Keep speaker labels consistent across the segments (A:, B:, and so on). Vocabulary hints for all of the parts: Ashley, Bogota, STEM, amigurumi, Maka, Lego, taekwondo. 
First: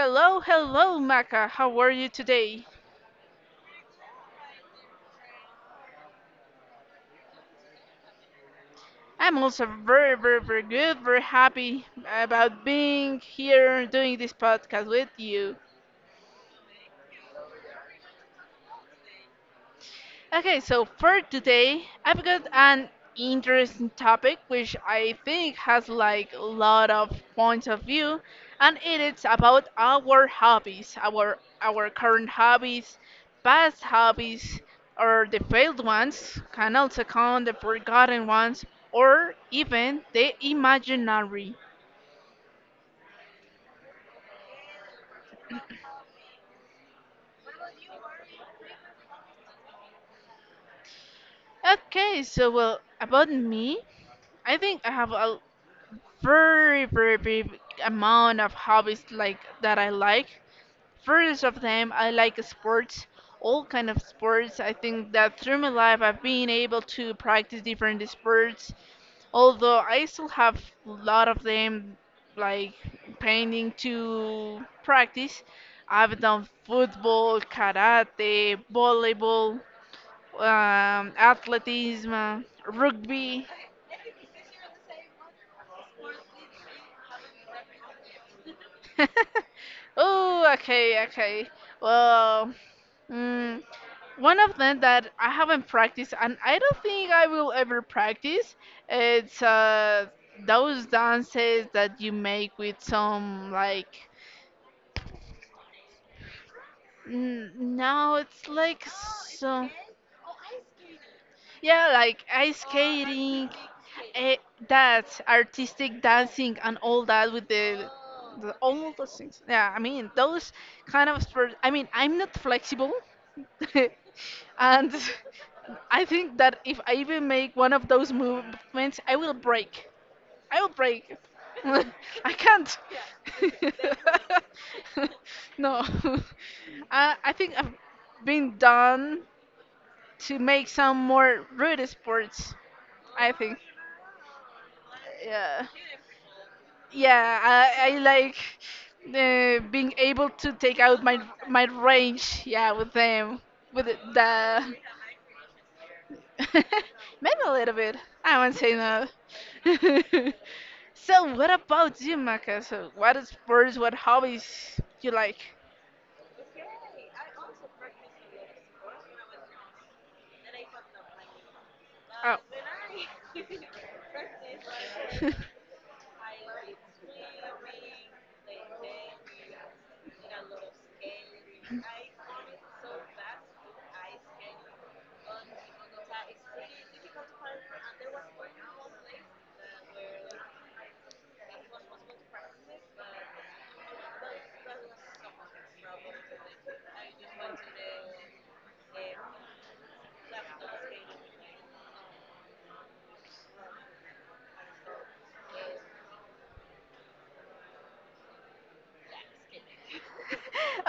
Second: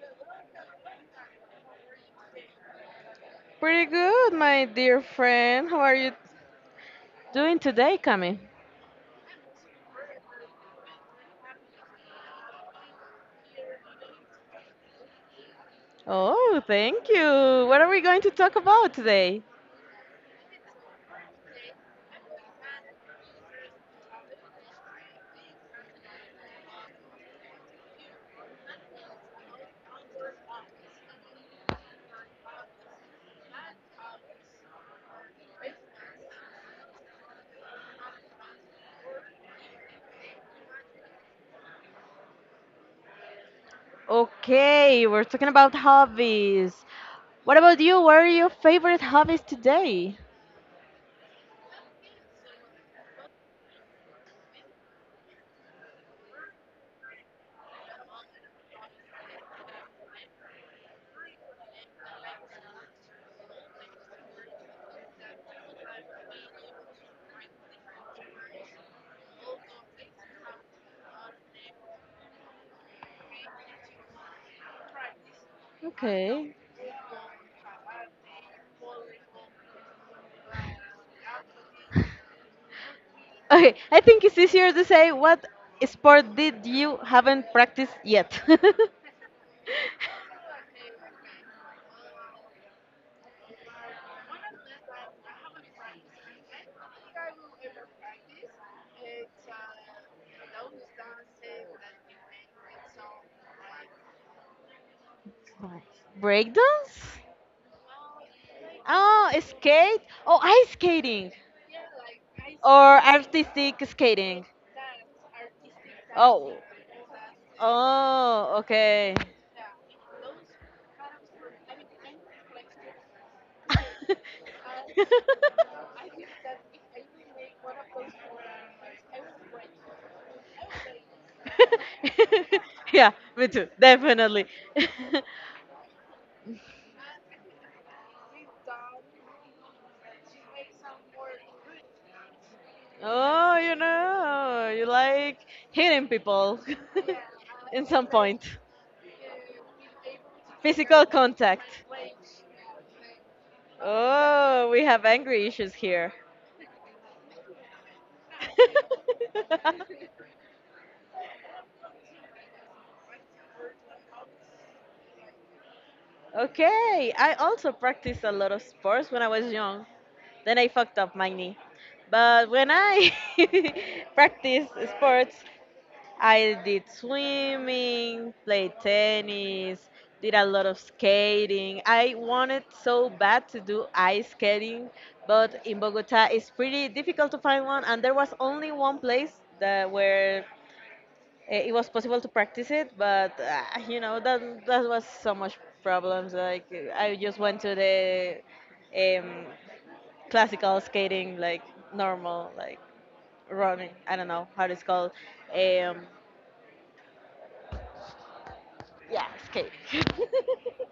A: hello, hello, Maka. How are you today?
B: Pretty good, my dear friend. How are you doing today, Cami?
A: I'm also very, very, very good, very happy about being here doing this podcast with you.
B: Oh, thank you. What are we going to talk about today?
A: Okay, so for today, I've got an interesting topic which I think has like a lot of points of view, and it is about our hobbies, our current hobbies, past hobbies, or the failed ones, can also count the forgotten ones, or even the imaginary.
B: Okay, we're talking about hobbies. What about you? What are your favorite hobbies today?
A: Okay, so well, about me, I think I have a very, very big amount of hobbies like that I like. First of them, I like sports, all kind of sports. I think that through my life I've been able to practice different sports, although I still have a lot of them like painting to practice. I've done
B: Okay.
A: football, karate, volleyball, athleticism, rugby.
B: Okay, I think it's easier to say what sport did you haven't practiced yet?
A: Oh, okay, okay. Well, mm, one of them that I haven't practiced, and I don't think I will ever practice, it's those dances that you make with some like.
B: Breakdance?
A: No, it's like
B: Oh,
A: some.
B: skate? Oh, ice skating.
A: Yeah, like ice
B: Or
A: skating,
B: artistic
A: eh,
B: skating.
A: that artistic
B: Oh.
A: dancing, and all that with the
B: Oh,
A: all
B: okay.
A: those things. Yeah, I mean those kind of sports. I mean I'm not flexible, and I think that if I even make one of those movements, I will break. I will break. I can't.
B: Yeah, me too, definitely.
A: No. I think I've been done to make some more rude sports. I
B: Oh,
A: think.
B: you like
A: Yeah.
B: hitting people
A: Yeah,
B: in
A: I
B: some
A: like
B: point.
A: being able to take out
B: Physical
A: my
B: contact.
A: my range. Yeah, with them, with
B: Oh,
A: the
B: we have angry issues here.
A: maybe a little bit. I won't say no. So, what about you, Maka? So, what is sports, what hobbies you like?
B: Okay, I also practiced a lot of sports when I was young. Then I fucked up my knee.
A: Oh.
B: But when I practiced sports, I did swimming, played tennis, did a lot of skating. I wanted so bad to do ice skating, but in Bogota it's pretty difficult to find one, and there was only one place that where it was possible to practice it. But you know that that was so much problems. Like I just went to the um, classical skating, like normal, like running. I don't know how it's called. Um, Yes, cake.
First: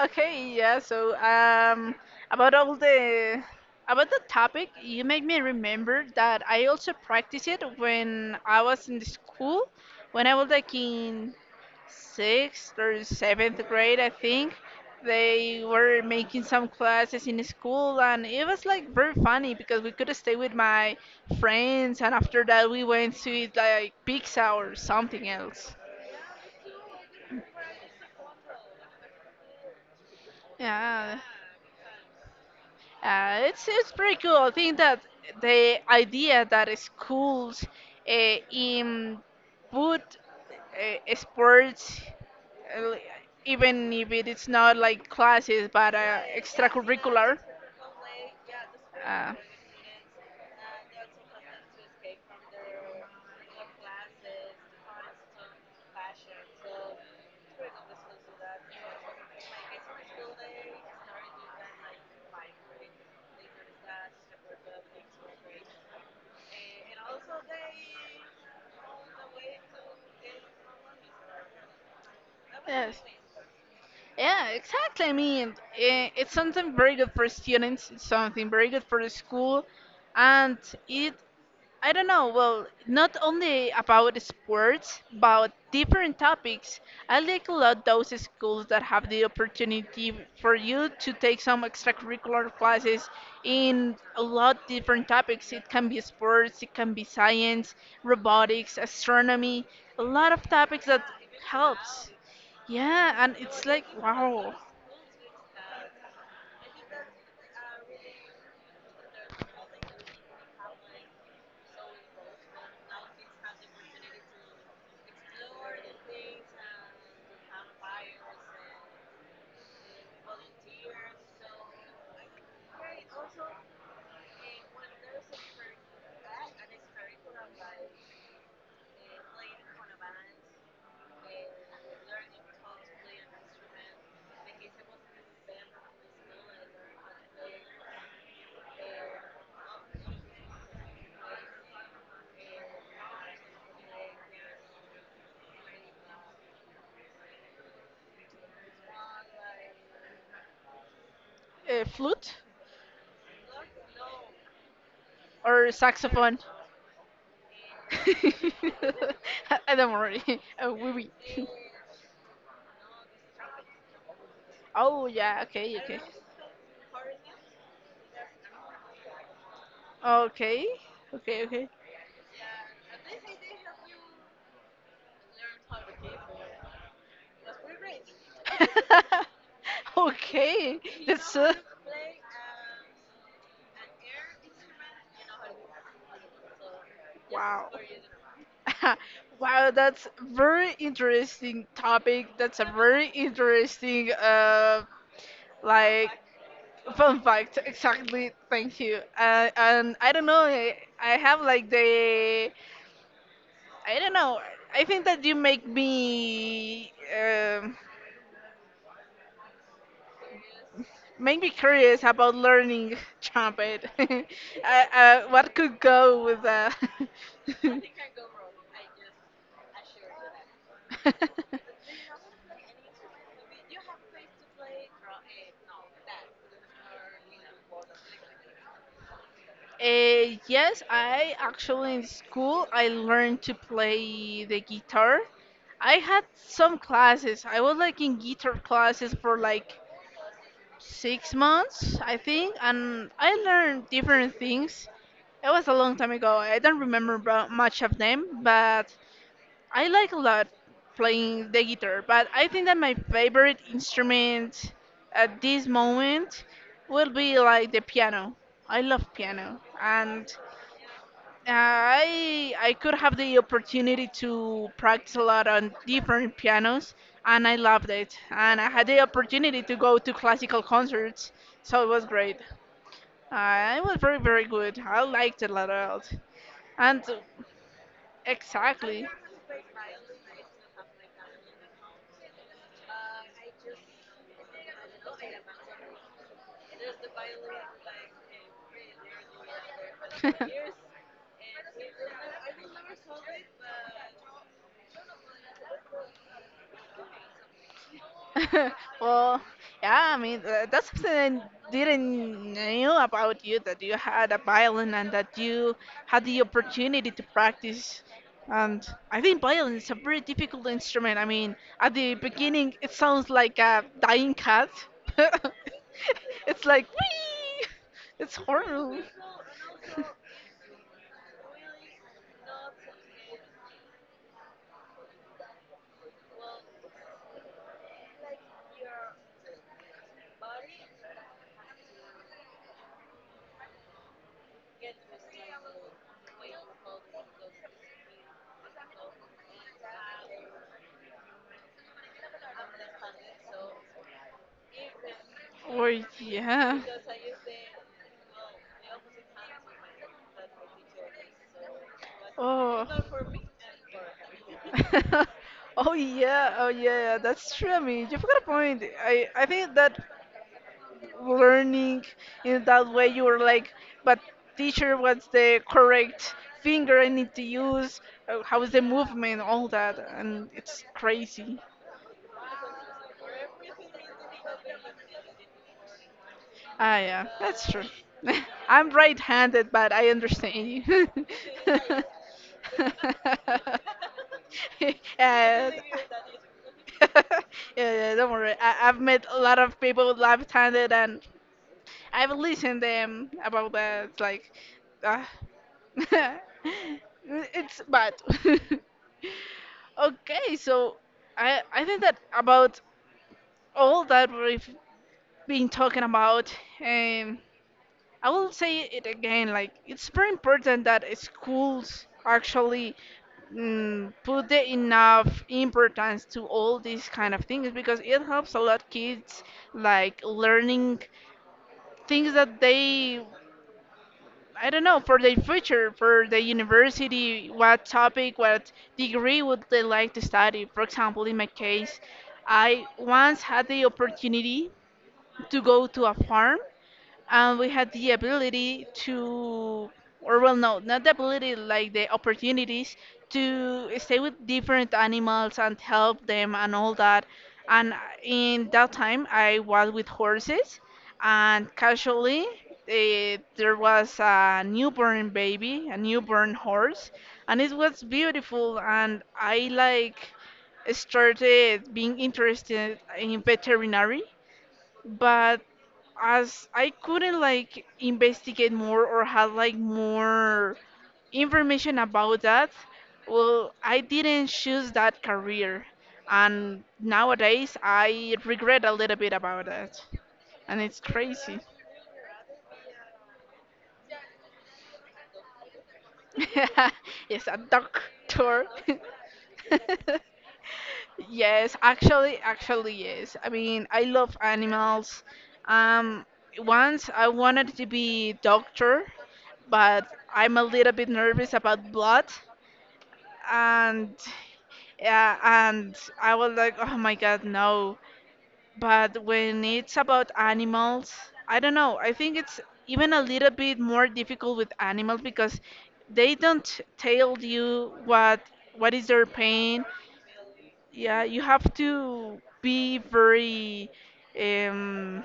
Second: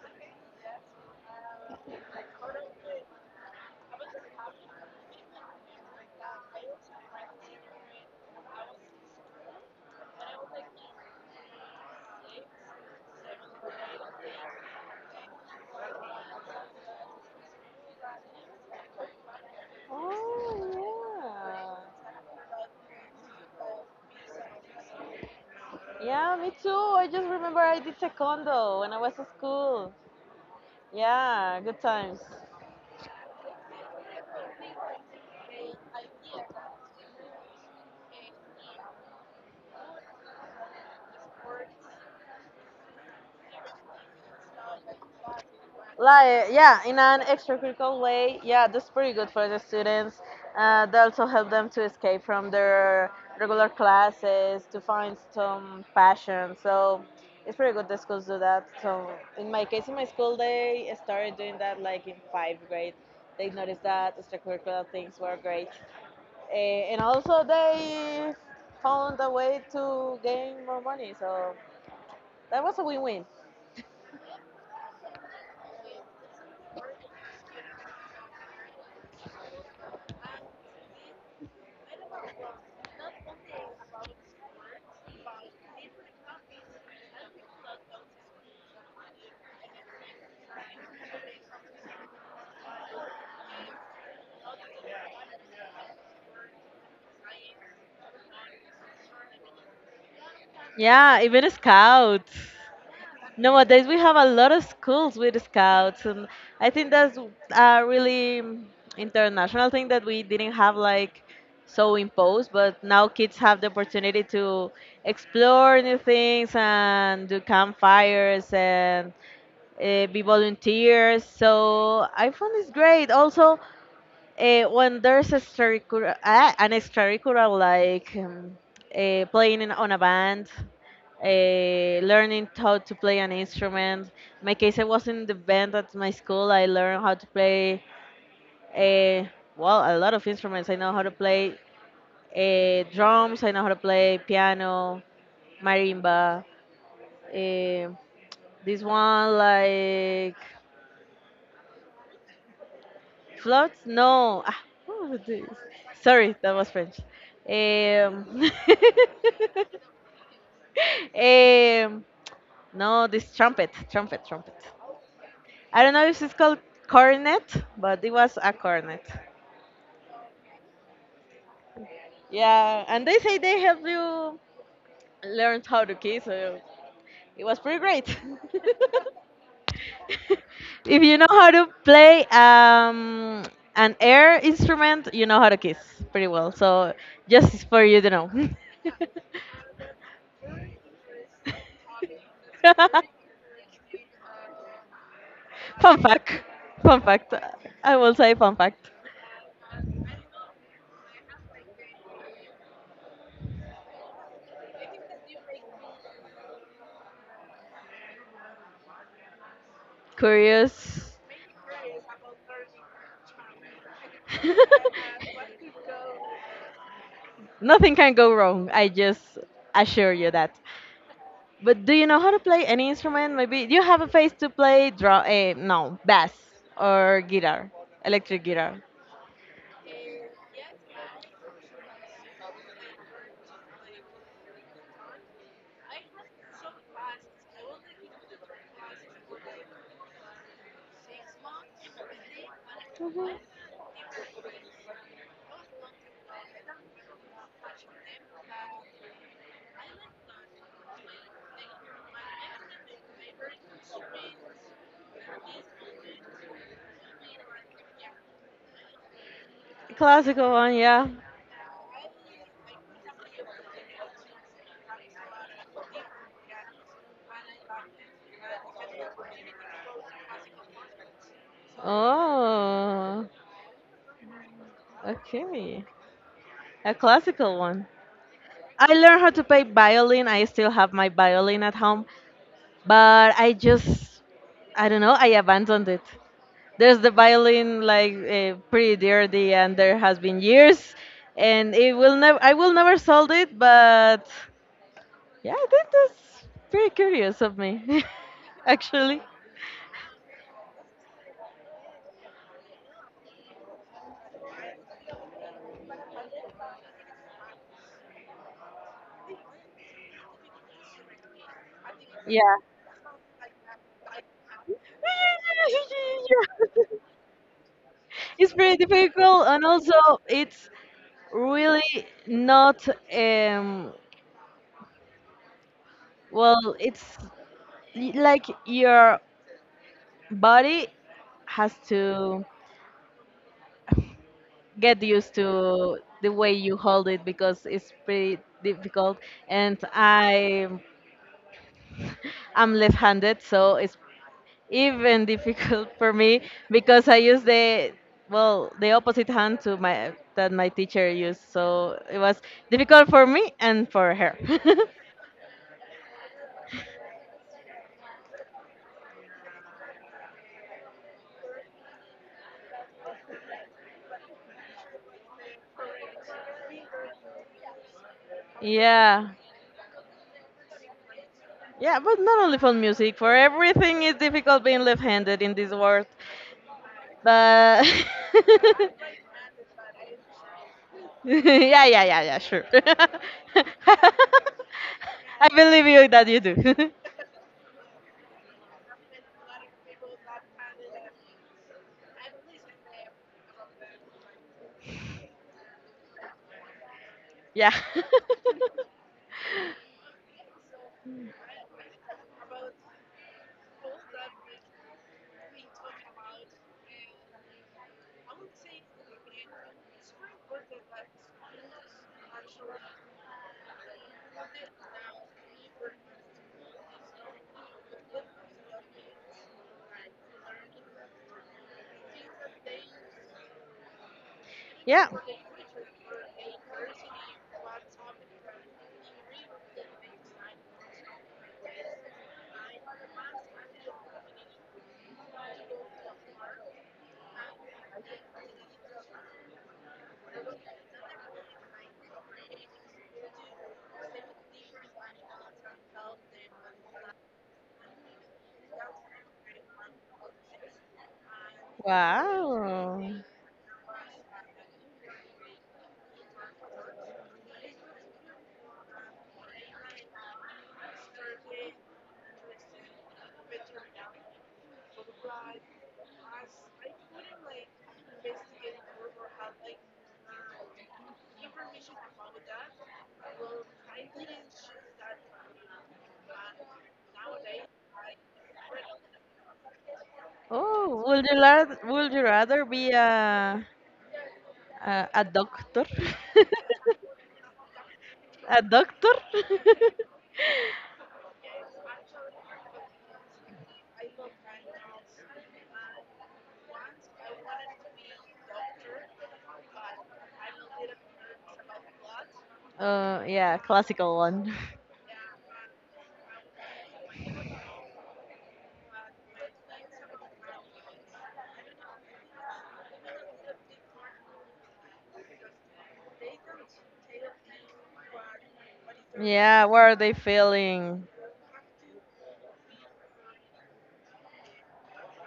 A: Okay, yeah. So, about all the about the topic, you make me remember that I also practiced it when I was in the school, when I was like in sixth or seventh grade, I think. They were making some classes in school, and it was like very funny because we could stay with my
B: Oh,
A: friends, and after that we went to eat like pizza or something else.
B: yeah. Yeah, me too. I just remember I did taekwondo when I was at school.
A: Yeah.
B: Yeah, good times.
A: It's pretty cool. I think that the idea that schools in put sports, uh, even if it is not like classes but
B: Like, yeah, in an
A: extracurricular.
B: extracurricular way, yeah, that's pretty good
A: Uh,
B: for the students. They also help them to escape from their regular classes to find some passion. So it's pretty good that schools do that. So in my case, in my school, they started doing that like in fifth grade. They noticed that extracurricular things were great, and also they found a way to gain more money. So that was a
A: Yes.
B: win-win.
A: Yeah, exactly. I mean, it's something very good for students. It's something very good for the school, and it I don't know. Well, not only about sports, but different topics. I like a lot those schools that have the opportunity for you to take some extracurricular classes in a lot different topics. It can be sports, it can be science, robotics, astronomy, a lot of topics that
B: Yeah, even
A: helps.
B: scouts.
A: Yeah, and it's like
B: Nowadays, we have a lot
A: wow,
B: of schools with scouts, and I think that's a really international thing that we didn't have like so imposed, but now kids have the opportunity to explore new things and do campfires and be volunteers. So I found it's great. Also, when there's an extracurricular like playing on a band, learning how to play an instrument. My case, I was in the band at my school. I learned how to play, uh, well, a lot of instruments. I know how to play drums. I know how to play piano, marimba. Uh, this one, like
A: a flute
B: Floats? No. What was this?
A: or
B: Sorry,
A: saxophone.
B: that was French. Um,
A: I don't worry, a wee wee.
B: um, no, this trumpet.
A: Oh yeah, okay,
B: I don't
A: okay.
B: know if it's called cornet, but it was a cornet.
A: Okay. Okay, okay.
B: Yeah, and they say they help you learn how to kiss. So it was pretty great.
A: Okay.
B: If you know
A: That's
B: how to play an air instrument, you know how to kiss pretty well. So
A: wow.
B: just for you to know.
A: Wow, that's very interesting topic. That's a very interesting
B: Fun
A: like
B: fact. Fun
A: fun
B: fact.
A: fact.
B: I will
A: Exactly.
B: say fun
A: Thank
B: fact.
A: you. And I don't know. I have like the I don't know. I think that you make me
B: Curious.
A: make me curious about learning trumpet. What could go with that?
B: Nothing can go wrong. I just assure you that. But do you know how to play any instrument? Maybe do you have a face to play drum, no, bass or guitar, electric guitar.
A: Yes, I actually in school I learned to play the guitar. I had some classes. I was like in guitar classes for like 6 months, I think, and I learned different things. It was a long time ago. I don't remember much of them, but I like a lot playing the guitar, but I think that my favorite instrument at this moment will be like the piano. I love piano, and
B: Classical one, yeah.
A: I could have the opportunity to practice a lot on different pianos, and I loved it. And I had the opportunity to go to classical concerts, so it was great.
B: Oh,
A: It was very very good. I liked it a
B: okay.
A: lot,
B: A
A: and
B: classical one. I
A: exactly.
B: learned how to play violin. I still have my violin at home, but I don't know, I abandoned it. There's the violin like pretty dirty, and there has been years, and it will never, I will never sold it, but yeah, I think that's very curious of me, actually.
A: Well, yeah, I mean, that's something I didn't know about you that you had a violin and that you had the opportunity to practice. And I think violin is a very difficult instrument. I mean, at the
B: Yeah.
A: beginning, it sounds like a dying cat. It's like, wee! It's
B: It's pretty
A: horrible.
B: difficult, and also it's really not. Um, well, it's like your body has to get used to the way you hold it because it's pretty difficult. And I'm left-handed, so it's even difficult
A: Or,
B: for me
A: yeah.
B: because I use the well the opposite hand to my that my teacher used, so it was
A: Oh.
B: difficult for me and for her.
A: Oh yeah, oh yeah, that's true. I mean, you've got a point. I think that learning in that way, you were like, but teacher, what's the correct finger I need to use? How is the
B: Yeah,
A: movement? All that, and it's crazy.
B: yeah, but not only for music, for everything is difficult being left-handed in this world.
A: Ah yeah, that's true.
B: But
A: I'm right-handed, but I understand you.
B: yeah, yeah, yeah, yeah, sure. I
A: Yeah.
B: believe you that you do.
A: Yeah, yeah, don't worry. I've met a lot of people live talented and I've listened them about that. It's like, uh,
B: Yeah.
A: it's bad. Okay, so I think that about all that we've been talking about. Um, I will say it again, like it's very important that schools actually put the enough importance to all these kind of things because it helps a lot kids like learning things that they I don't know
B: Yeah.
A: for their future, for the university, what topic, what degree would they like to study. For example, in my case, I once had the opportunity to go to a farm and we had the ability to or well no not the ability like the opportunities to stay with different animals and help them and all that and in that time I was with horses and casually
B: Wow.
A: there was a newborn baby a newborn horse and it was beautiful and I like started being interested in veterinary but as I couldn't like investigate more or had like more information about that, well, I didn't choose that career. And nowadays I regret a little bit about that. And it's
B: Oh, would you
A: crazy.
B: rather would you rather be a doctor?
A: Yes, a
B: A
A: doctor.
B: doctor?
A: Yes, actually, actually, yes. I mean, I love animals. Um, once I wanted to be doctor, but I'm a little bit nervous about blood,
B: Yeah,
A: and
B: classical one.
A: yeah, and I was like, oh my god, no. But when it's about animals, I don't know. I think it's even a little bit more difficult with animals because they don't tell you what is their
B: Yeah, what
A: pain.
B: are they feeling?
A: Yeah, you have to be very um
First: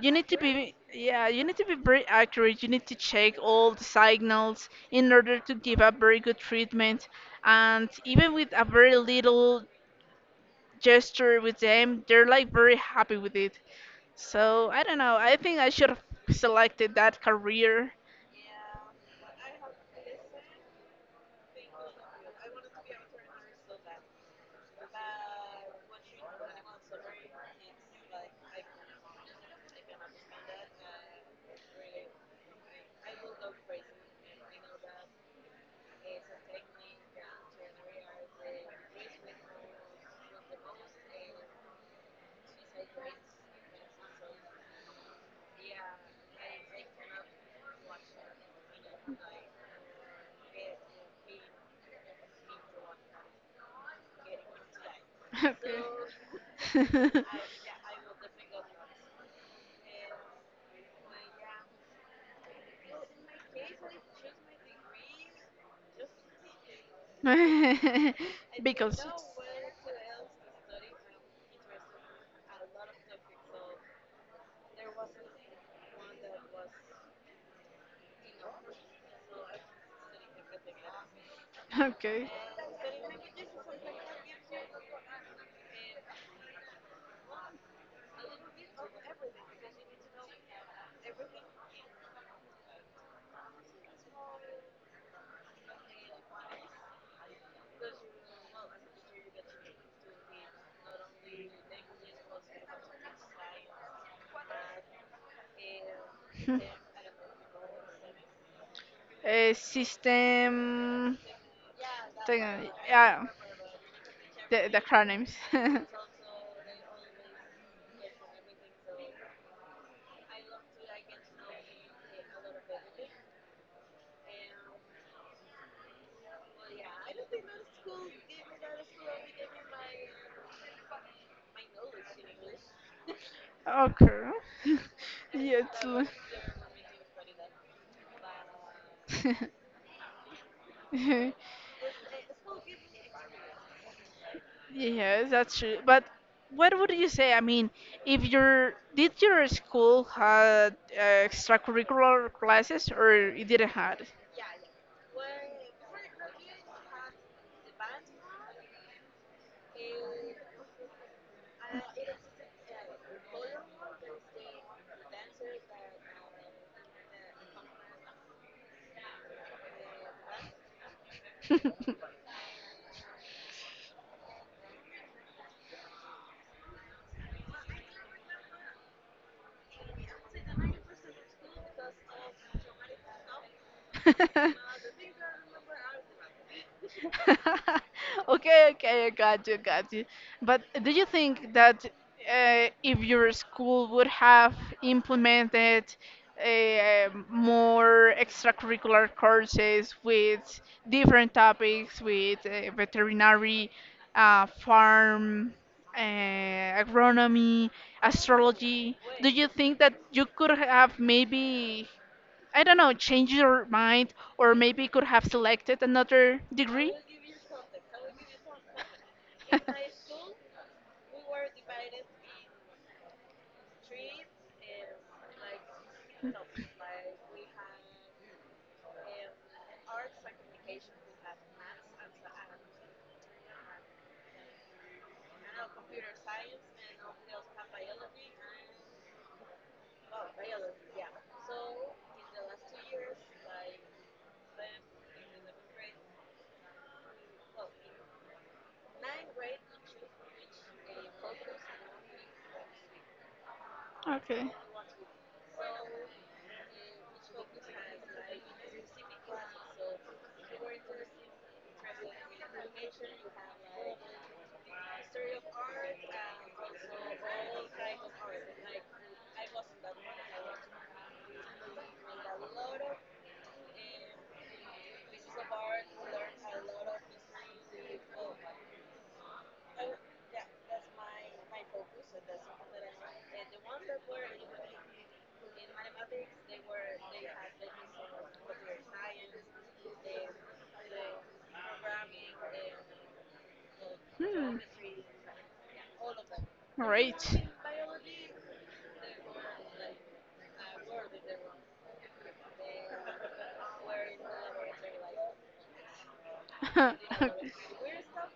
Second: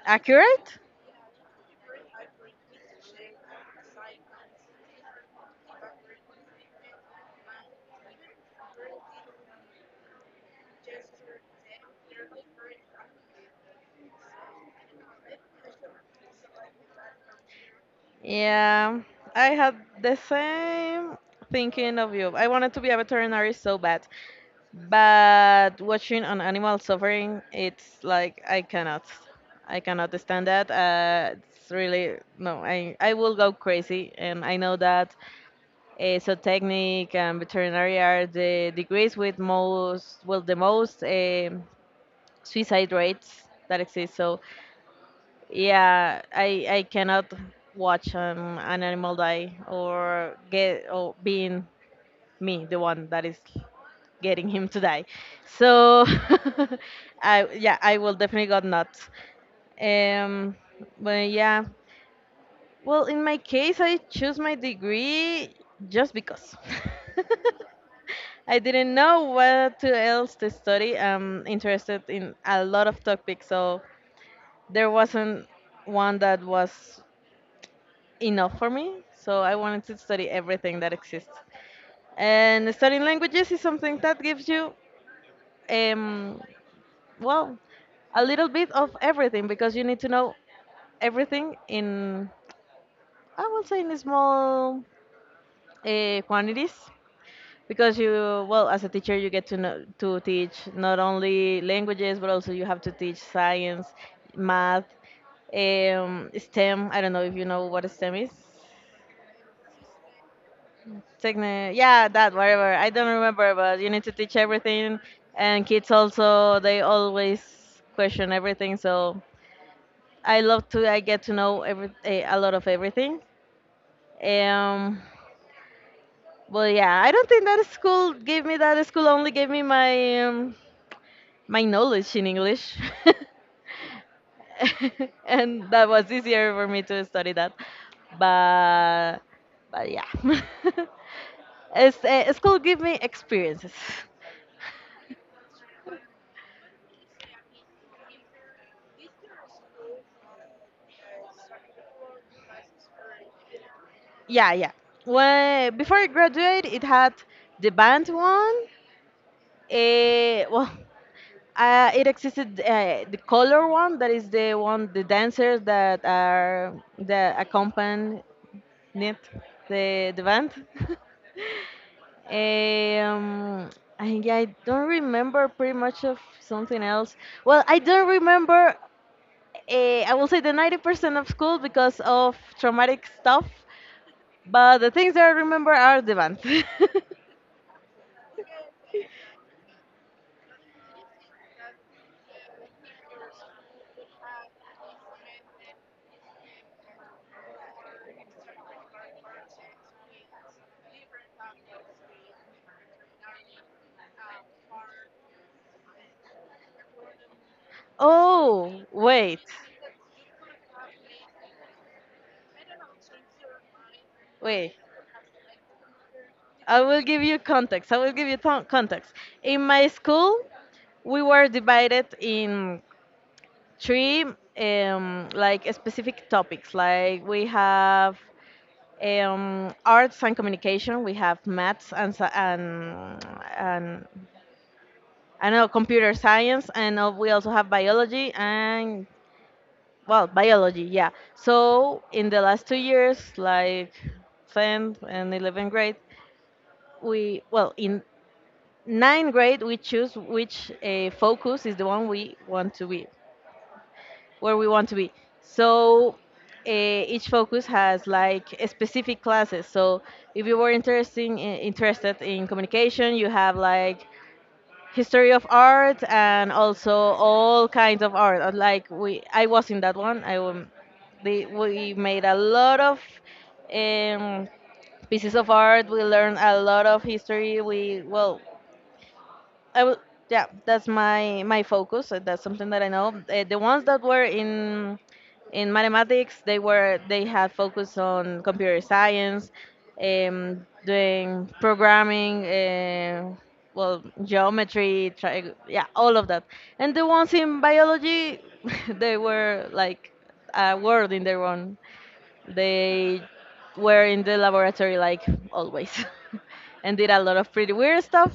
A: you need to be
B: Accurate.
A: yeah you need to be very accurate you need to check all the signals in order to give a very good treatment and even with a very little gesture with them they're like very happy with it so I don't know I think I should have selected that career.
B: Yeah, I had the same thinking of you. I wanted to be a veterinary so bad, but watching an animal suffering, it's like I cannot stand that. It's really no. I will go crazy, and I know that zootechnic and veterinary are the degrees with most, well, the most suicide rates that exist. So yeah, I cannot watch an animal die or get or being me the one that is getting him to die. So I yeah, I will definitely got nuts. Um, but yeah, well, in my case I choose my degree just because.
A: Okay.
B: I didn't
A: Because
B: know what to else to study. I'm interested in a lot of topics, so there wasn't one that was enough for me, so I wanted to study everything that exists.
A: ok.
B: And studying languages is something that gives you, um, well, a little bit of everything because you need to know everything in, I would say, in small quantities. Because you, well, as a teacher, you get to know, to teach not only languages, but also you have to teach science, math,
A: Hmm.
B: STEM. I don't know if you know what STEM is.
A: Eh, system.
B: Technique, yeah, that whatever. I don't
A: Ah,
B: remember, but you need to teach
A: the
B: everything,
A: acronyms.
B: and kids also they always question everything. So I get to know a lot of everything. Um, but yeah, I don't think that school gave me that school only gave me my knowledge in English,
A: Okay. Yeah,
B: and that was easier for me to study that. But but yeah, school gave me experiences.
A: yeah, that's true. But what would you say? I mean, if your did your school had extracurricular classes or it didn't had?
B: Yeah, yeah. Well, before I graduate, it had the band one. Well, it existed the color one. That is the one the dancers that are the accompany the the band. um, I Yeah, I don't remember pretty much of something else. Well, I don't remember. I will say the 90% of school because of traumatic stuff. But the things that I remember are the band.
A: Okay, okay, I got you, got you. But do you think that if your school would have implemented more extracurricular courses with different topics, with veterinary, farm, uh, agronomy,
B: Oh,
A: astrology, do
B: wait,
A: you think that you could have maybe I don't know, change your mind or
B: wait.
A: maybe could have selected another
B: I
A: degree?
B: will give you context. I will give you context. In my school, we were divided in three like specific topics. Like we have arts and communication, we have maths and and I don't know computer science, and we also have biology and well biology, yeah, so in the last 2 years like 10th and 11th grade we well in 9th grade we choose which focus is the one we want to be
A: Okay.
B: where we want to be so each focus has like a specific classes so if you were interested in communication you have like history of art and also all kinds of art. Like I was in that one. We made a lot of um, pieces of art. We learned a lot of history. We well, I will, yeah, That's my focus. That's something that I know. The ones that were in mathematics, they had focus on computer science, doing programming, well,
A: Hmm.
B: geometry, all of that. And the ones
A: Great.
B: in biology, they were like a world in their own. They were in the laboratory like always and did a lot of pretty weird stuff.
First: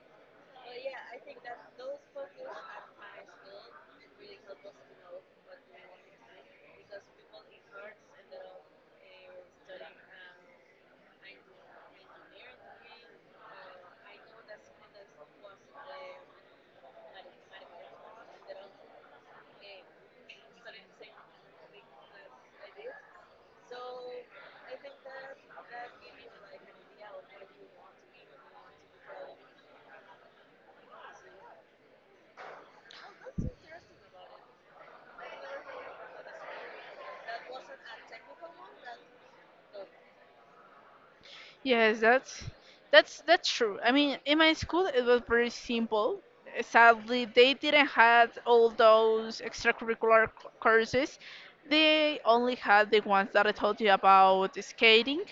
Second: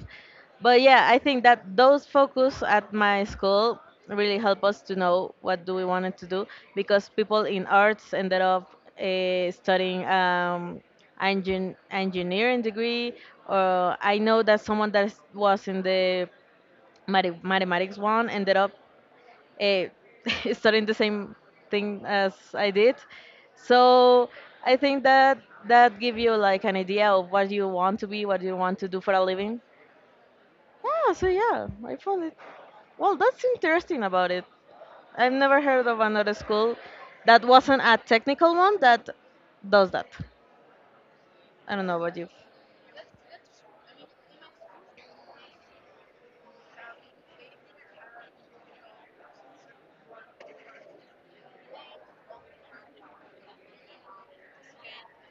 B: But yeah, I think that those focus at my school really help us to know what do we wanted to do because people in arts ended up studying engineering degree or I know that someone that was in the mathematics one ended up uh, studying the same thing as I did. So I think that that give you like an idea of what you want to be, what you want to do for a living. Yeah, so yeah, I found it. Well, that's interesting about it. I've never heard of another school that wasn't a technical one that does that. I don't know
A: Yes,
B: about you.
A: that's that's true. I mean, in my school it was very simple. Sadly, they didn't have all those extracurricular courses. They only had the ones that I told you about skating,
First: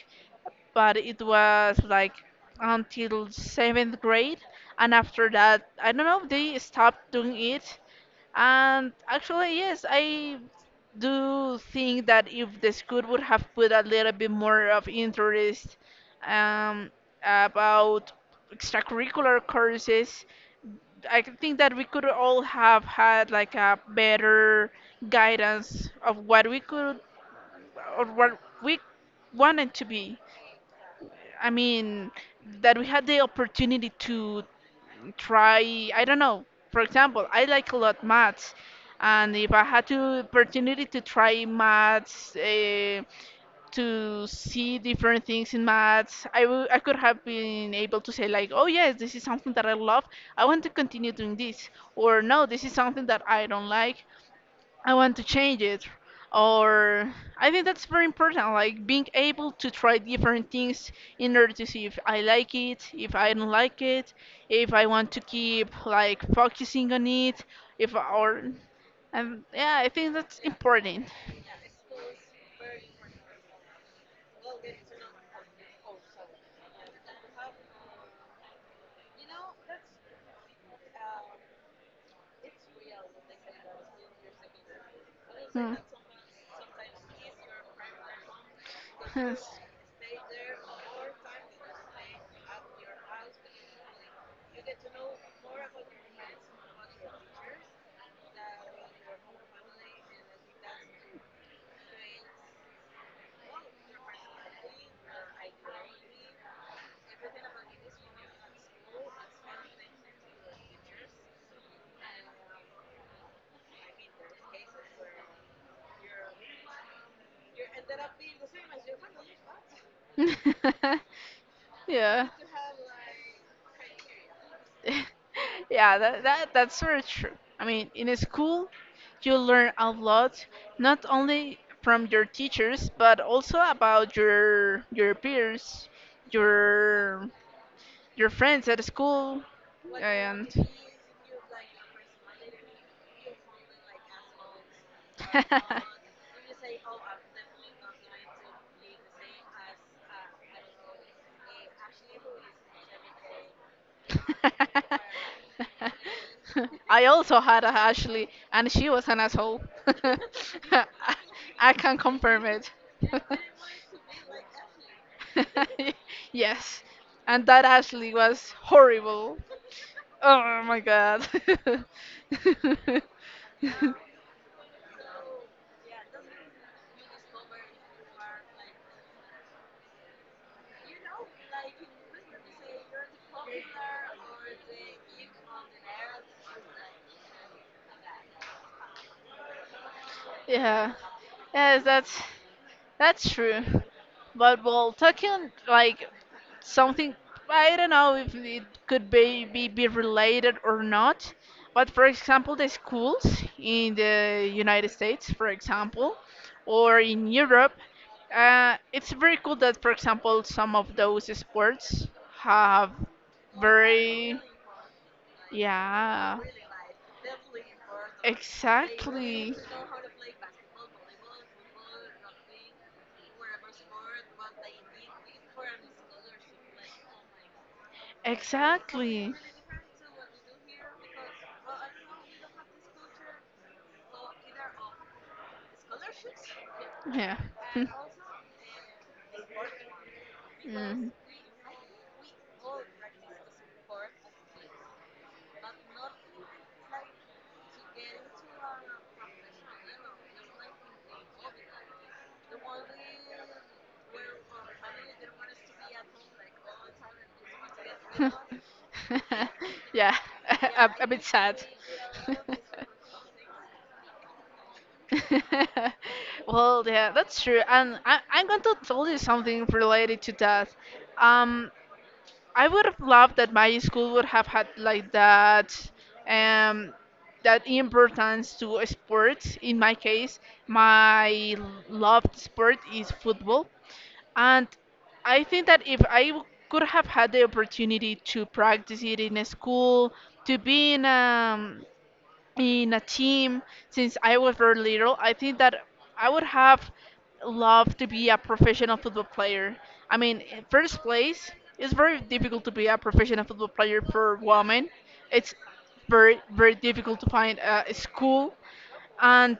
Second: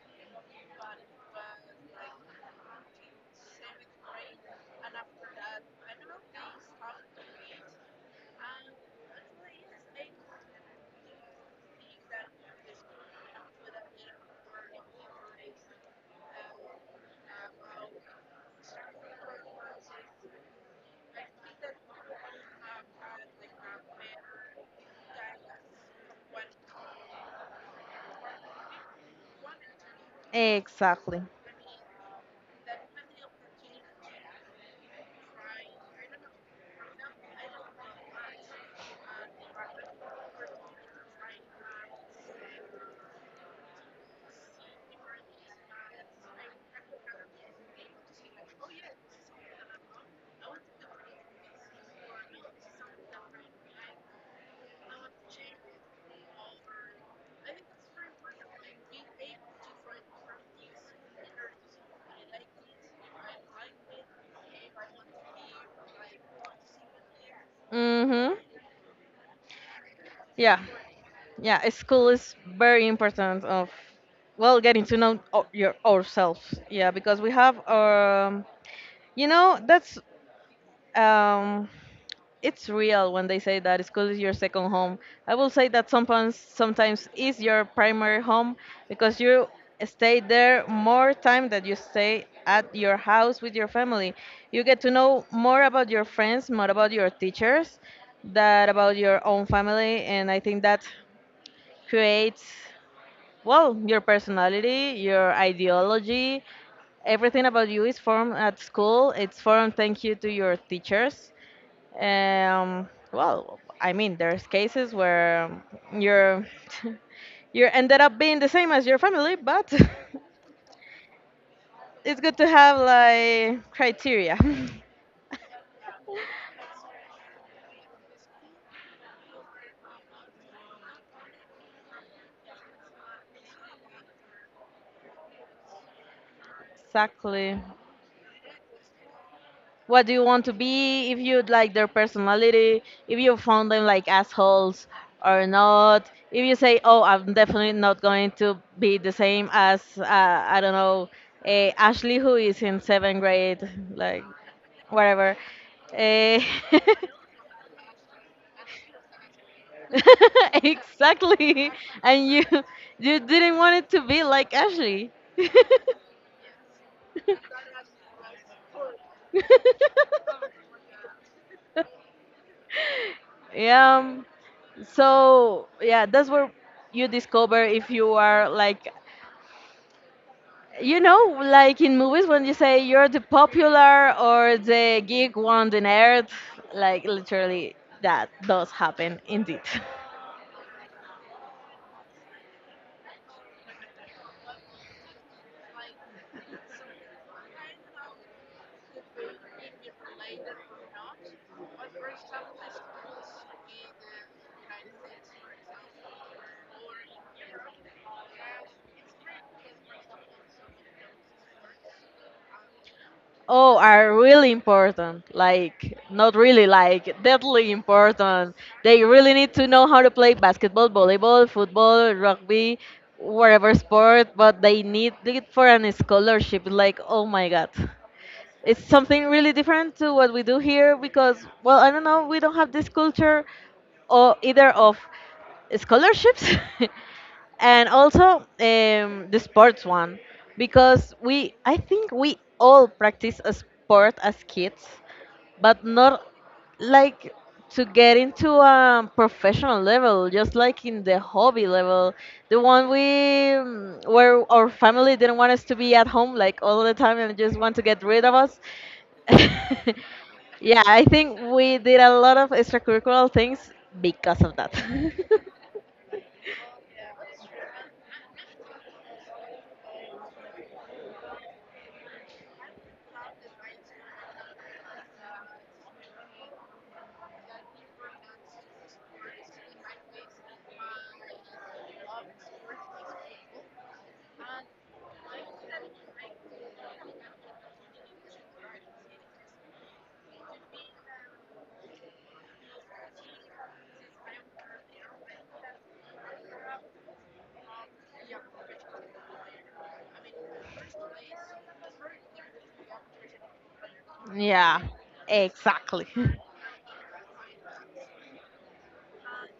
A: but it was like until seventh grade, and after that, I don't know, they stopped doing it and actually, yes, I do think that if the school would have put a little bit more of interest um, about extracurricular courses, I can think that we could all have had like a better guidance of what we could or what we wanted to be.
B: Exactly.
A: I mean, that we had the opportunity to try I don't know for example I like a lot maths and if I had the opportunity to try maths to see different things in maths I could have been able to say like oh yes this is something that I love I want to continue doing this or no this is something that I don't like I want to change it. Or I think that's very important, like being able to try different things in order to see if I like it, if I don't like it, if I want to keep like focusing on it, if
B: Mhm.
A: or and yeah, I think that's
B: Yeah.
A: important.
B: Yeah, school is very important of getting to know o- your ourselves. Yeah, because we have you know that's um it's real when they say that school is your second home. I will say that sometimes is your primary home because
A: Hmm. Huh.
B: you stay there more time than you stay at your house with your family. You get to know more about your friends, more about your teachers, that about your own family and I think that creates well, your personality, your ideology, everything about you is formed at school. It's formed thank you to your teachers. Well, I mean, there's cases where you're you ended up being the same as your family, but it's
A: Yeah.
B: good to have like criteria.
A: Yeah, that's very true. I mean, in a school, you learn a lot, not only from your teachers, but also about your peers, your
B: Exactly.
A: your friends at school
B: What do you want
A: and
B: to be if you like their personality, if you found them like assholes or not, if you say, oh, I'm definitely not going to be the same as I don't know, Ashley, who is in seventh grade, like whatever. Eh,
A: I also had a Ashley, and she was an asshole. I,
B: exactly.
A: I can
B: And you
A: confirm it.
B: you didn't want it to be like Ashley.
A: Yes, and that Ashley was horrible. Oh my god.
B: Yeah. So yeah, that's where you discover if you are like, you know, like in movies when you say you're the popular or the geek one, the nerd, like literally that does happen indeed.
A: Yeah. Yes, that's true. But well, talking like something, I don't know if it could be related or not. But for example, the schools in the United States, for example, or in Europe, it's very cool that, for example, some of those sports have
B: Oh, are
A: very,
B: really important. Like not
A: yeah,
B: really, like deadly important. They really need
A: exactly,
B: to know how to play basketball, volleyball, football, rugby, whatever sport, but they need it for an scholarship. Like, oh my god. It's something
A: exactly.
B: really different to what we do here because, well, I don't know, we don't have this culture or either of scholarships.
A: Yeah.
B: And also the sports one,
A: Mm.
B: because we I think we all practice a sport as kids, but not like to get into a professional level, just like in the hobby level, the one where our family didn't want us to be at home like all the time and just want to get rid of us.
A: Yeah.
B: Yeah, I
A: A bit
B: think
A: sad.
B: we did a lot of extracurricular things because of that.
A: Well, yeah, that's true. And I'm going to tell you something related to that. Um, I would have loved that my school would have had like that um that importance to sports. In my case, my loved sport is football. And I think that if could have had the opportunity to practice it in a school, to be in a team since I was very little, I think that I would have loved to be a professional football player. I mean, in first place, it's very difficult to be a professional football player for
B: Yeah,
A: women. It's
B: exactly.
A: very, very difficult to find a school. And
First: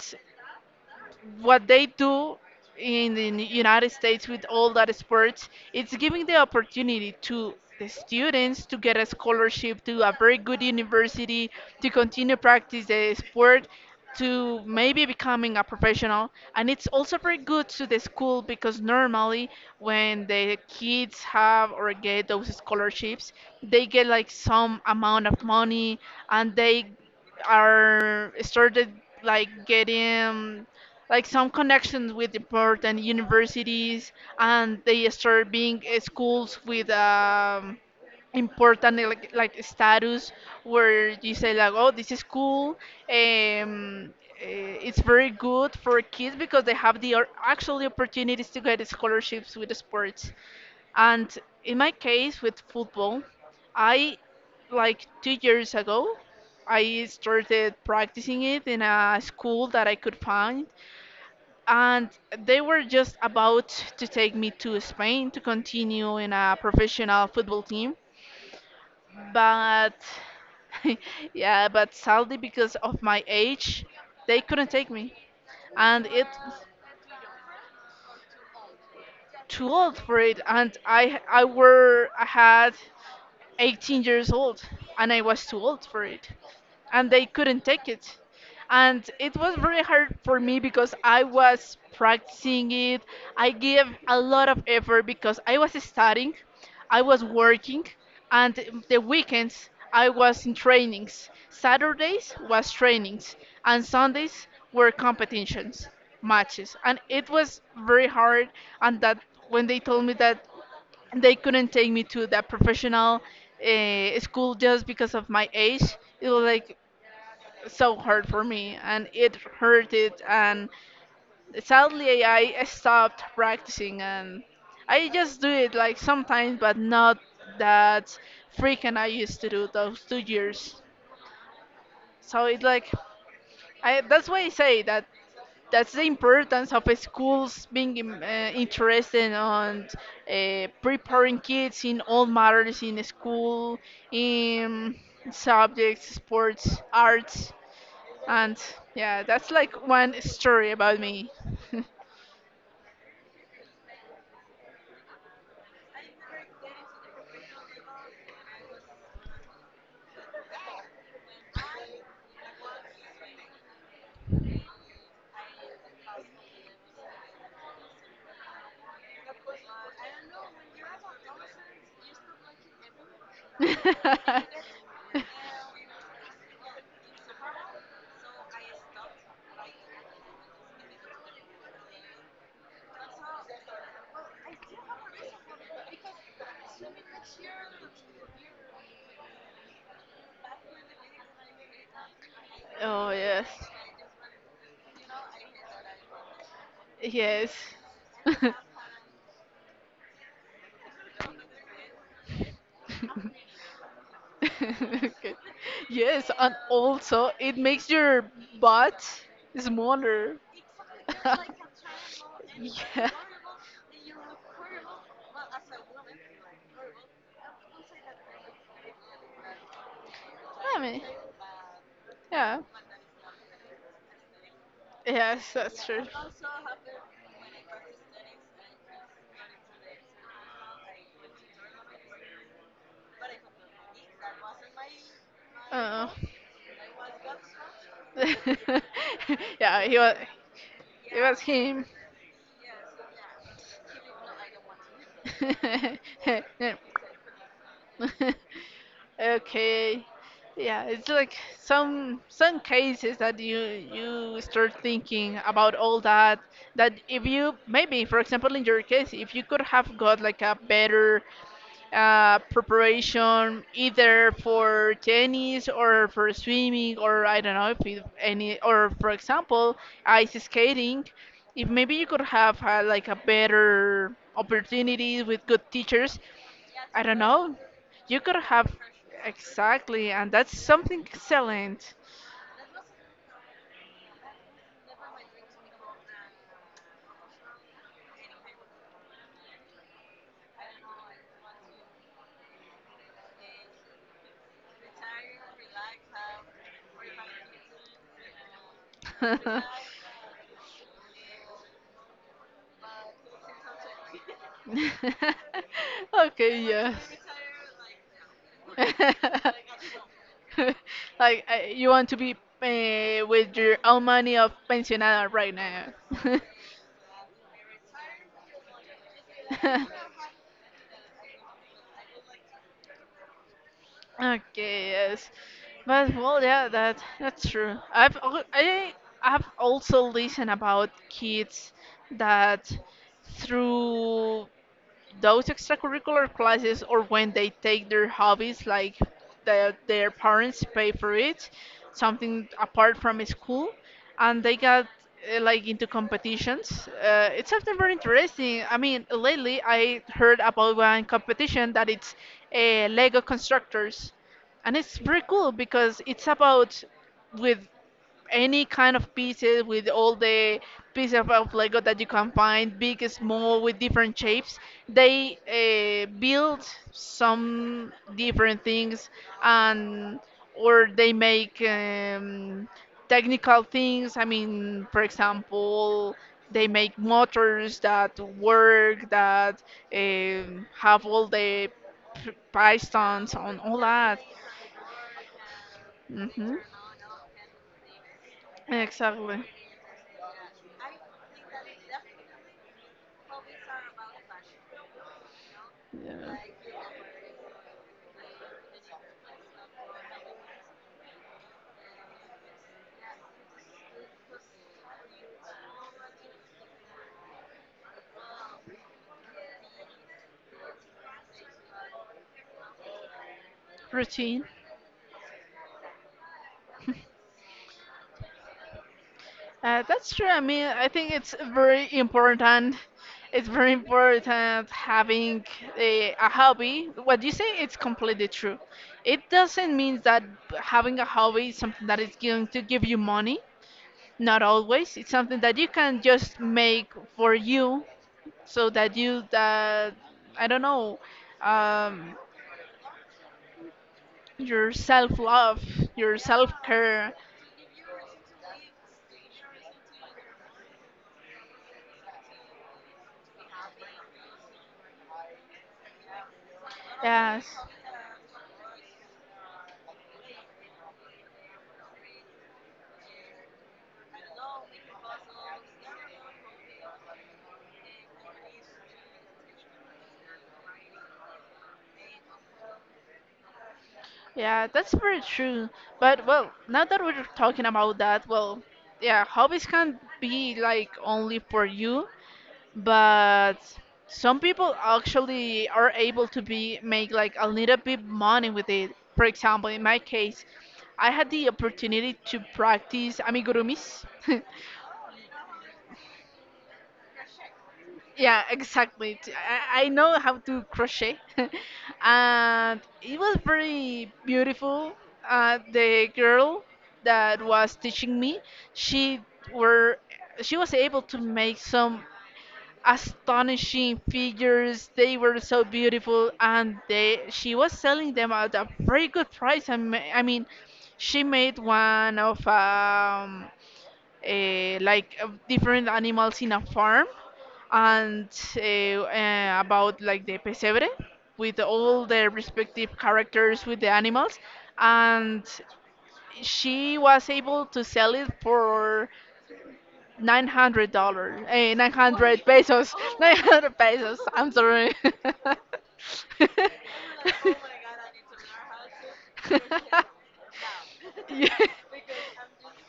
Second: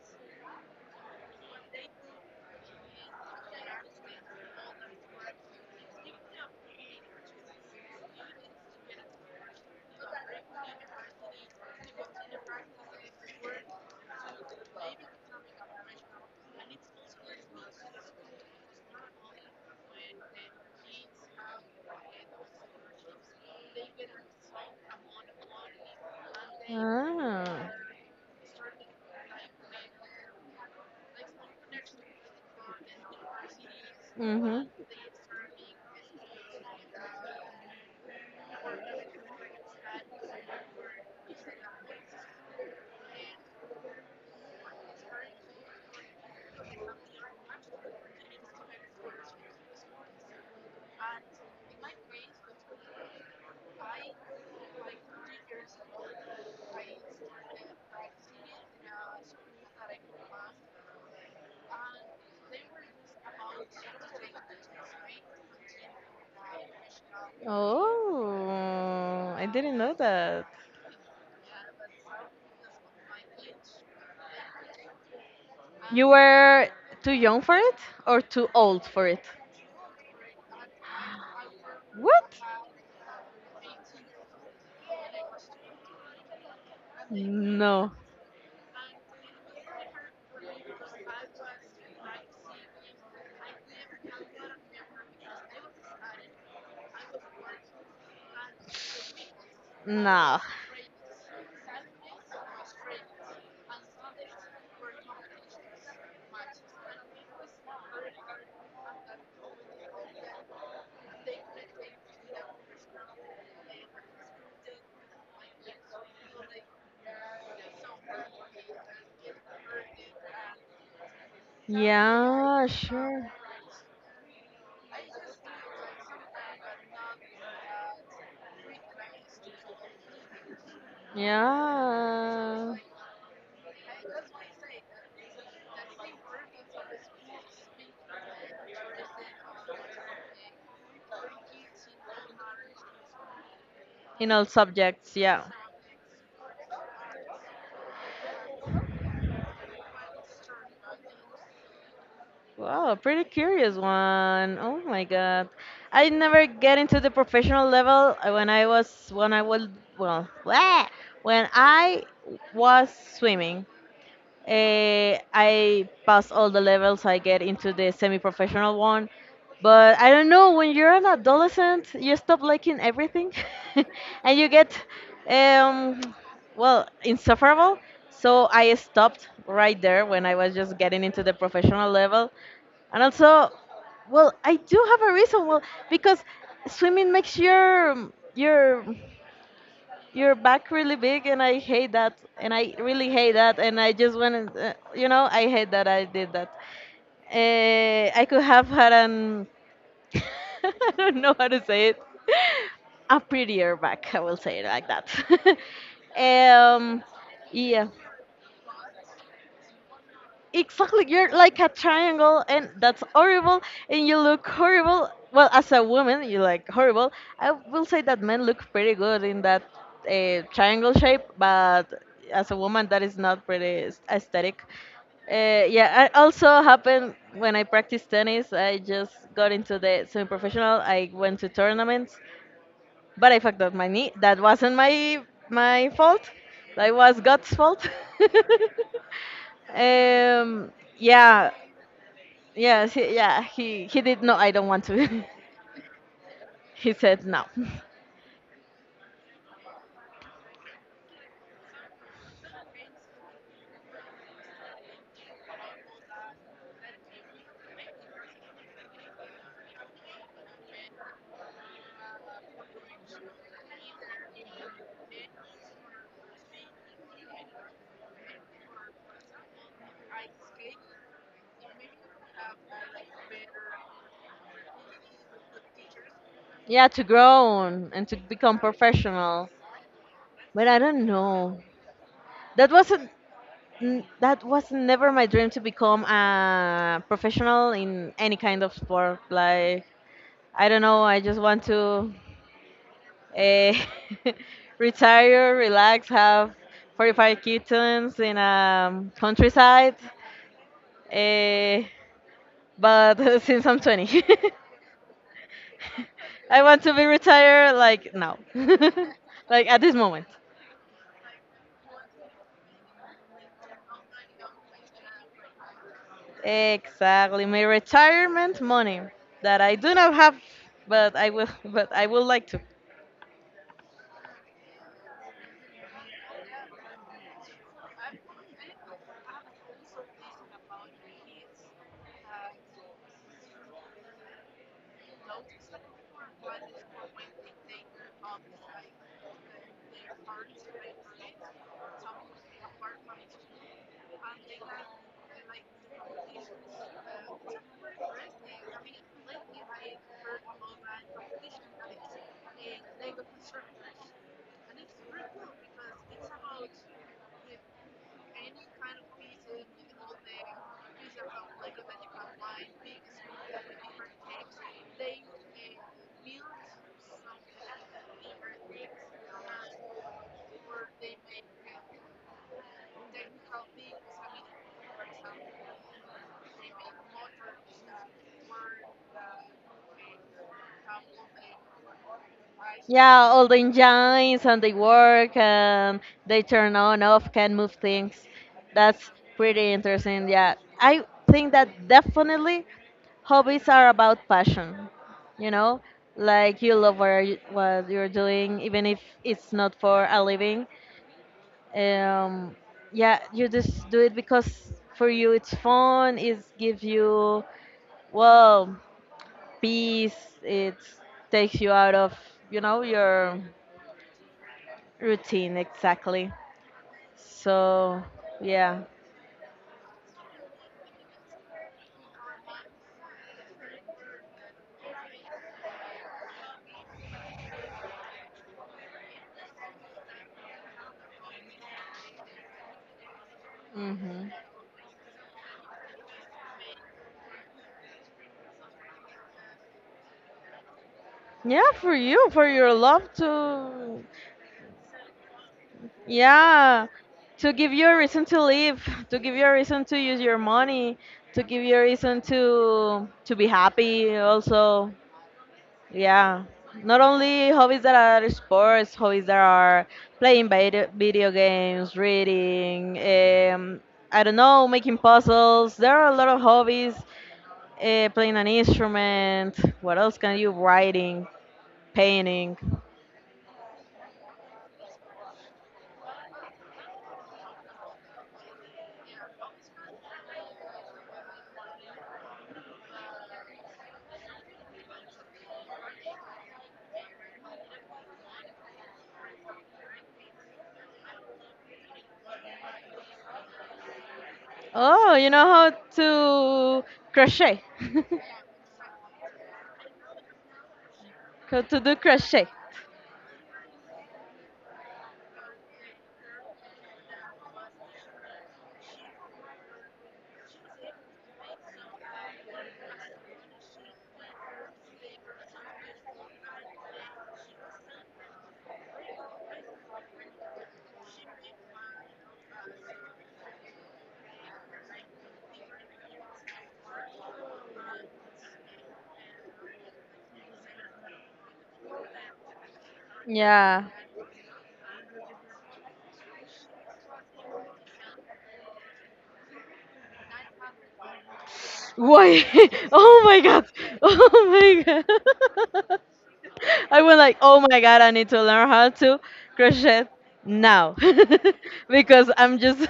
A: what they do in the United States with all that sports, it's giving the opportunity to the students to get a scholarship to a very good university, to continue practice the sport, to maybe becoming a professional. And it's also very good to the school because normally when the kids have or get those scholarships, they get like some amount of money and they
B: Ah.
A: are started like getting like some connections with important universities
B: Mhm.
A: and they start being schools with important like status where you say like, oh, this is cool. um, it's very good for kids because they have the actually opportunities to get scholarships with sports. And in my case with football, I like 2 years ago I started practicing it in a school that I could find, and they were just about to take me to Spain to continue in a professional football team.
B: Oh, I didn't know
A: But
B: that.
A: yeah, but sadly, because of my age, they couldn't take me, and
B: You
A: it's
B: were too young for it or too old for it?
A: too old for it. And I
B: What?
A: had 18 years old, and I was too old for it. And they couldn't take
B: No.
A: it. And it was very hard for me because I was practicing it. I gave a lot of effort because I was studying, I was working, and the weekends I
B: No.
A: was in trainings. Saturdays was trainings, and Sundays were competitions, matches. And it was very hard. And that when they told me that they couldn't take me to that professional school just because of my age, it was like so hard for me, and it hurted. And sadly I
B: Yeah,
A: stopped
B: sure.
A: practicing, and I just do it like sometimes, but not that freaking I used to do those 2 years. So it
B: Yeah.
A: like I that's why I say that that's the importance of schools being interested on preparing kids in all matters in school,
B: In all
A: in
B: subjects, yeah.
A: subjects, sports, arts. And yeah, that's like one story about me.
B: Wow, pretty curious one. Oh my god. I never get into the professional level when I was well, when I was swimming. I pass all the levels. I get into the semi-professional one, but I don't know. When you're an adolescent, you stop liking everything, and you get, um, well, insufferable. So I stopped right there when I was just getting into the professional level, and also, well, I do have a reason. Well, because swimming makes your your back really big, and I hate that, and I really
A: Oh,
B: hate
A: yes,
B: that, and I just want to, you know, I hate that I did that.
A: yes.
B: I could have had an I don't know how to say it, a prettier back, I will say it like that.
A: Okay. Yes, and
B: um
A: also it
B: yeah.
A: makes your butt smaller.
B: Exactly, you're like a triangle, and that's
A: Yeah.
B: horrible, and you look horrible. Well, as a woman, you like horrible. I will say that men look pretty good in that
A: I
B: triangle
A: mean,
B: shape, but as a
A: yeah.
B: woman, that is not pretty aesthetic.
A: Yes, that's true.
B: Yeah, I also happened when I practiced tennis. I just got into the semi-professional. I went to tournaments, but I fucked up my knee. That wasn't my
A: Oh.
B: fault. That was God's fault.
A: Yeah, so yeah, he was.
B: um,
A: It was
B: yeah,
A: him.
B: yeah, yeah. He did no. I don't want to.
A: Yeah.
B: He said no.
A: Okay. Yeah, it's like some cases that you start thinking about all that, that if you maybe, for example, in your case, if you could have got like a better preparation either for tennis or for swimming, or I don't know if it, any, or for example ice skating. If maybe you could have like a better opportunity with good teachers,
B: Yeah, to
A: I don't
B: grow
A: know.
B: on and to
A: You could
B: become
A: have
B: professional.
A: exactly, and that's
B: But I don't
A: something
B: know.
A: excellent.
B: That wasn't. That was never my dream to become a professional in any kind of sport. Like, I don't know. I just want to. Eh, retire, relax, have 45 kittens in a countryside. Eh, but since I'm 20, I
A: Okay,
B: want to
A: yes.
B: be retired like now, like at this moment.
A: Like, you want to be with your own money of pensionada right now.
B: Exactly, my retirement money that I do not have, but I will, but I would like to.
A: Okay, yes, but well, yeah, that that's true. I I've also listened about kids that through
B: I
A: those extracurricular classes or when they take their hobbies, like their parents pay for it, something apart from school, and they got like into competitions. It's something very
B: mean, like I
A: interesting. I mean, lately I
B: heard
A: heard
B: about
A: about one
B: competition
A: competition that it's
B: in Lego
A: lego
B: construction,
A: constructors,
B: and
A: and
B: it's
A: it's very
B: pretty cool
A: cool
B: because
A: because it's
B: it's about
A: about with any kind of
B: kind.
A: pieces, with all the pieces of Lego that you can find, big, small, with different shapes. They build some different things, and or they make technical things. I mean, for example, they make motors that work, that have all the
B: Yeah,
A: pistons
B: bicycle. All the
A: on all that.
B: engines and they work and they
A: Hmm.
B: turn on, off, can move things. That's
A: Exactly.
B: pretty interesting. Yeah. I think that definitely hobbies are about passion. You know,
A: Yeah.
B: like you love what, you, what you're doing, even if it's not for a living. Um, yeah, you just do it because for you it's fun, it gives you, well, peace, it takes you out of, you know, your
A: Routine.
B: routine, exactly. So, yeah.
A: That's true. I mean, I think it's very important. It's very important having a hobby. What you say, it's completely true. It doesn't mean that having a hobby is something that is going to give you money.
B: Hmm.
A: Not always. It's something that you can just make for you, so that you that I don't know,
B: Yeah, for
A: um,
B: you, for your love to,
A: your self love, your self
B: yeah,
A: care.
B: to give you a reason to live, to give you a reason to use your money, to give you a reason to be happy. Also, yeah, not only hobbies that are sports, hobbies that are playing video games, reading, I don't know, making puzzles. There are a lot of hobbies. Playing an instrument. What else can you? Writing, painting.
A: Yeah, that's very true. But well, now that we're talking about that, well, yeah, hobbies can be like only for you, but some people actually are able to be make like a little bit money with it. For example, in my case, I had the opportunity to practice amigurumis.
B: Oh, you know how to crochet.
A: Yeah, exactly. I know how to crochet.
B: How to do crochet.
A: And it was very beautiful. The girl that was teaching me, she were she was able to make some astonishing figures. They were so beautiful, and they she was selling them at a very good price. I mean, she made one of like of different animals in a farm, and about like the pesebre with all the respective characters with
B: Yeah.
A: the animals, and she was able to sell it for $900
B: Why?
A: 900 pesos.
B: Oh my god.
A: 900 pesos,
B: Oh
A: I'm
B: my
A: sorry.
B: god. I was like, oh my god, I need to learn how to crochet now.
A: Yeah.
B: Because I'm just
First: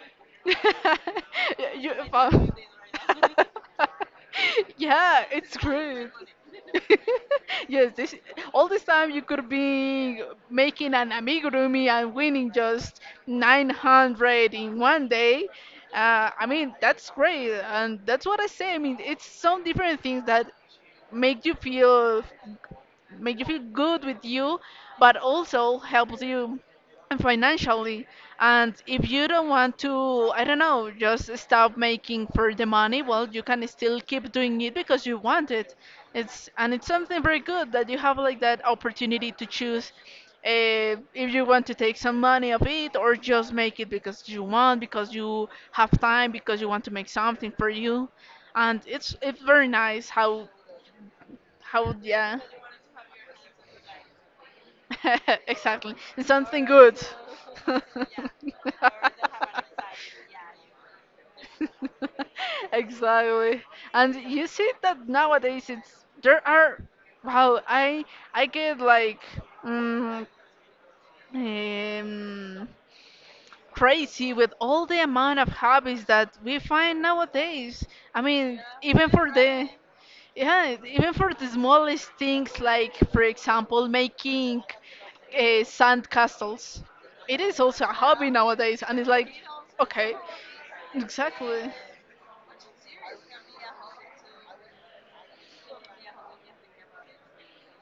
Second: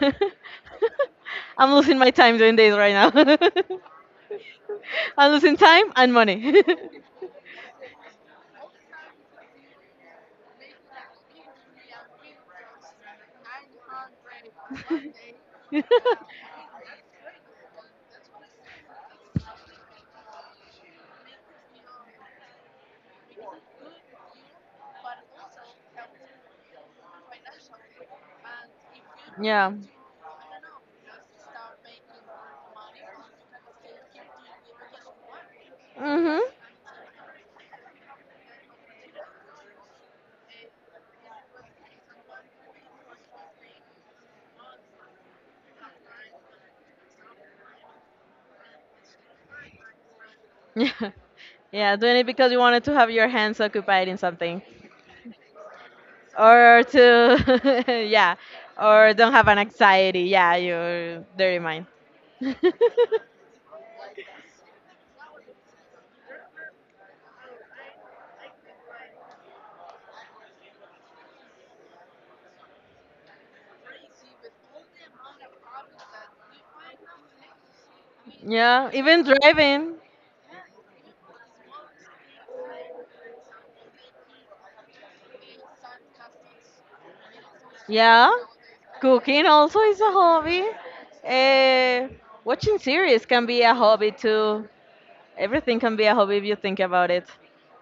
B: I'm
A: You-
B: losing my time
A: you-
B: doing this right now.
A: yeah,
B: I'm losing
A: it's
B: time
A: great.
B: and money.
A: Yes, this all this time you could be making an amigurumi and winning just 900 in one day. I mean, that's great, and that's what I say. I mean, it's some different things that make you feel make you feel good with you, but also helps you financially. And if you don't
B: Yeah.
A: want to, I don't know, just stop making for the money, well, you can still keep doing it because you want it.
B: Mhm.
A: It's and it's something very good that you have like that opportunity to choose if you want to take some money of it or just make it because you want, because you have time, because you want to make something for you. And it's very nice how
B: Yeah. Yeah, doing it
A: yeah.
B: because you wanted to have your hands occupied in something,
A: Exactly. It's something
B: or
A: good.
B: to, yeah, or don't have an anxiety. Yeah, your dirty mind.
A: Exactly. And you see that nowadays it's there are wow, I get like um, um crazy with all the amount of hobbies that we find nowadays. I mean,
B: Yeah,
A: even
B: even
A: for the
B: driving.
A: yeah, even for the smallest things, like for example making sand castles. It is also a
B: Yeah.
A: hobby nowadays, and it's like,
B: Cooking also is a
A: okay,
B: hobby.
A: exactly.
B: Uh, Watching series can be a hobby too. Everything can be a hobby if you think about it.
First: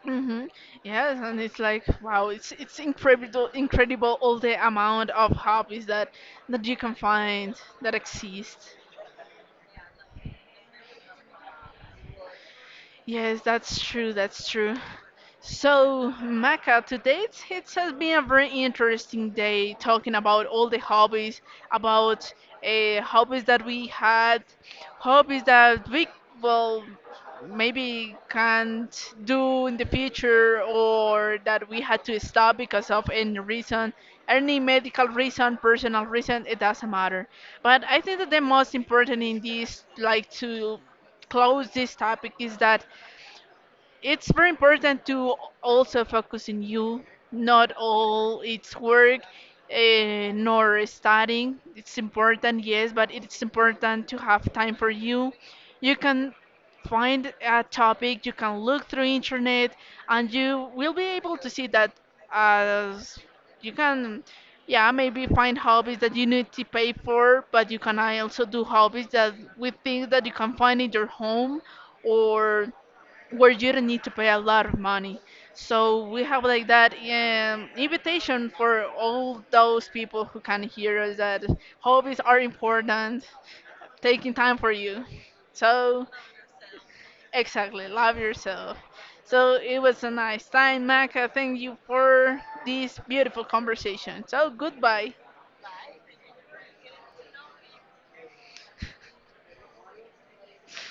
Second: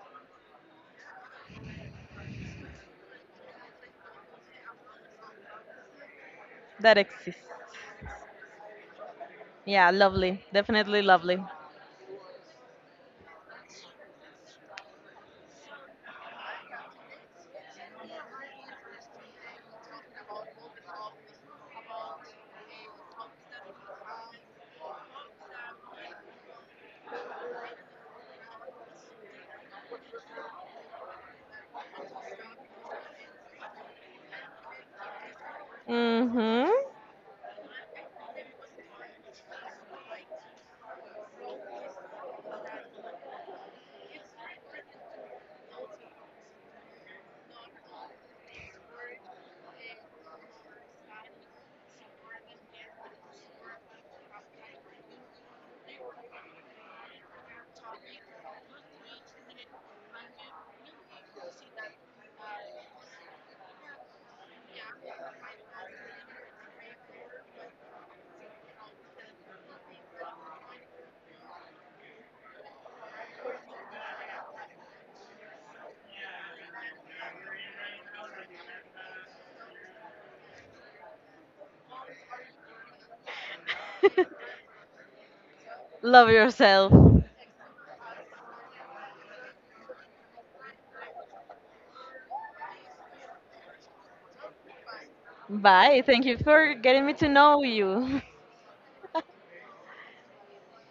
A: Hmm. Yes, and it's like, wow, it's incredible, incredible all the amount of hobbies that that you can
B: That exists.
A: find that exist.
B: Yeah, lovely. Definitely lovely.
A: Yes, that's true. That's true. So, Maka, today it's, it has been a very interesting day talking about all the hobbies, about hobbies that we had, hobbies that we, well, maybe can't do in the future or that we had to stop because of any reason, any medical reason, personal reason, it
B: Mm-hmm.
A: doesn't matter. But I think that the most important in this, like to close this topic, is that it's very important to also focus in you, not all it's work, nor studying. It's important, yes, but it's important to have time for you. You can find a topic, you can look through internet, and you will be able to see that as you can yeah maybe find hobbies that you need to pay for, but you can also do hobbies that with things that you can find in your home or where you don't need to pay a lot of money. So we have like that invitation for all those people who can hear us that hobbies are important, taking time for you. So
B: Love yourself.
A: exactly, love yourself. So it was a nice time, Mac. I thank you for this beautiful conversation. So goodbye.
B: Bye. Thank you for getting me to know you.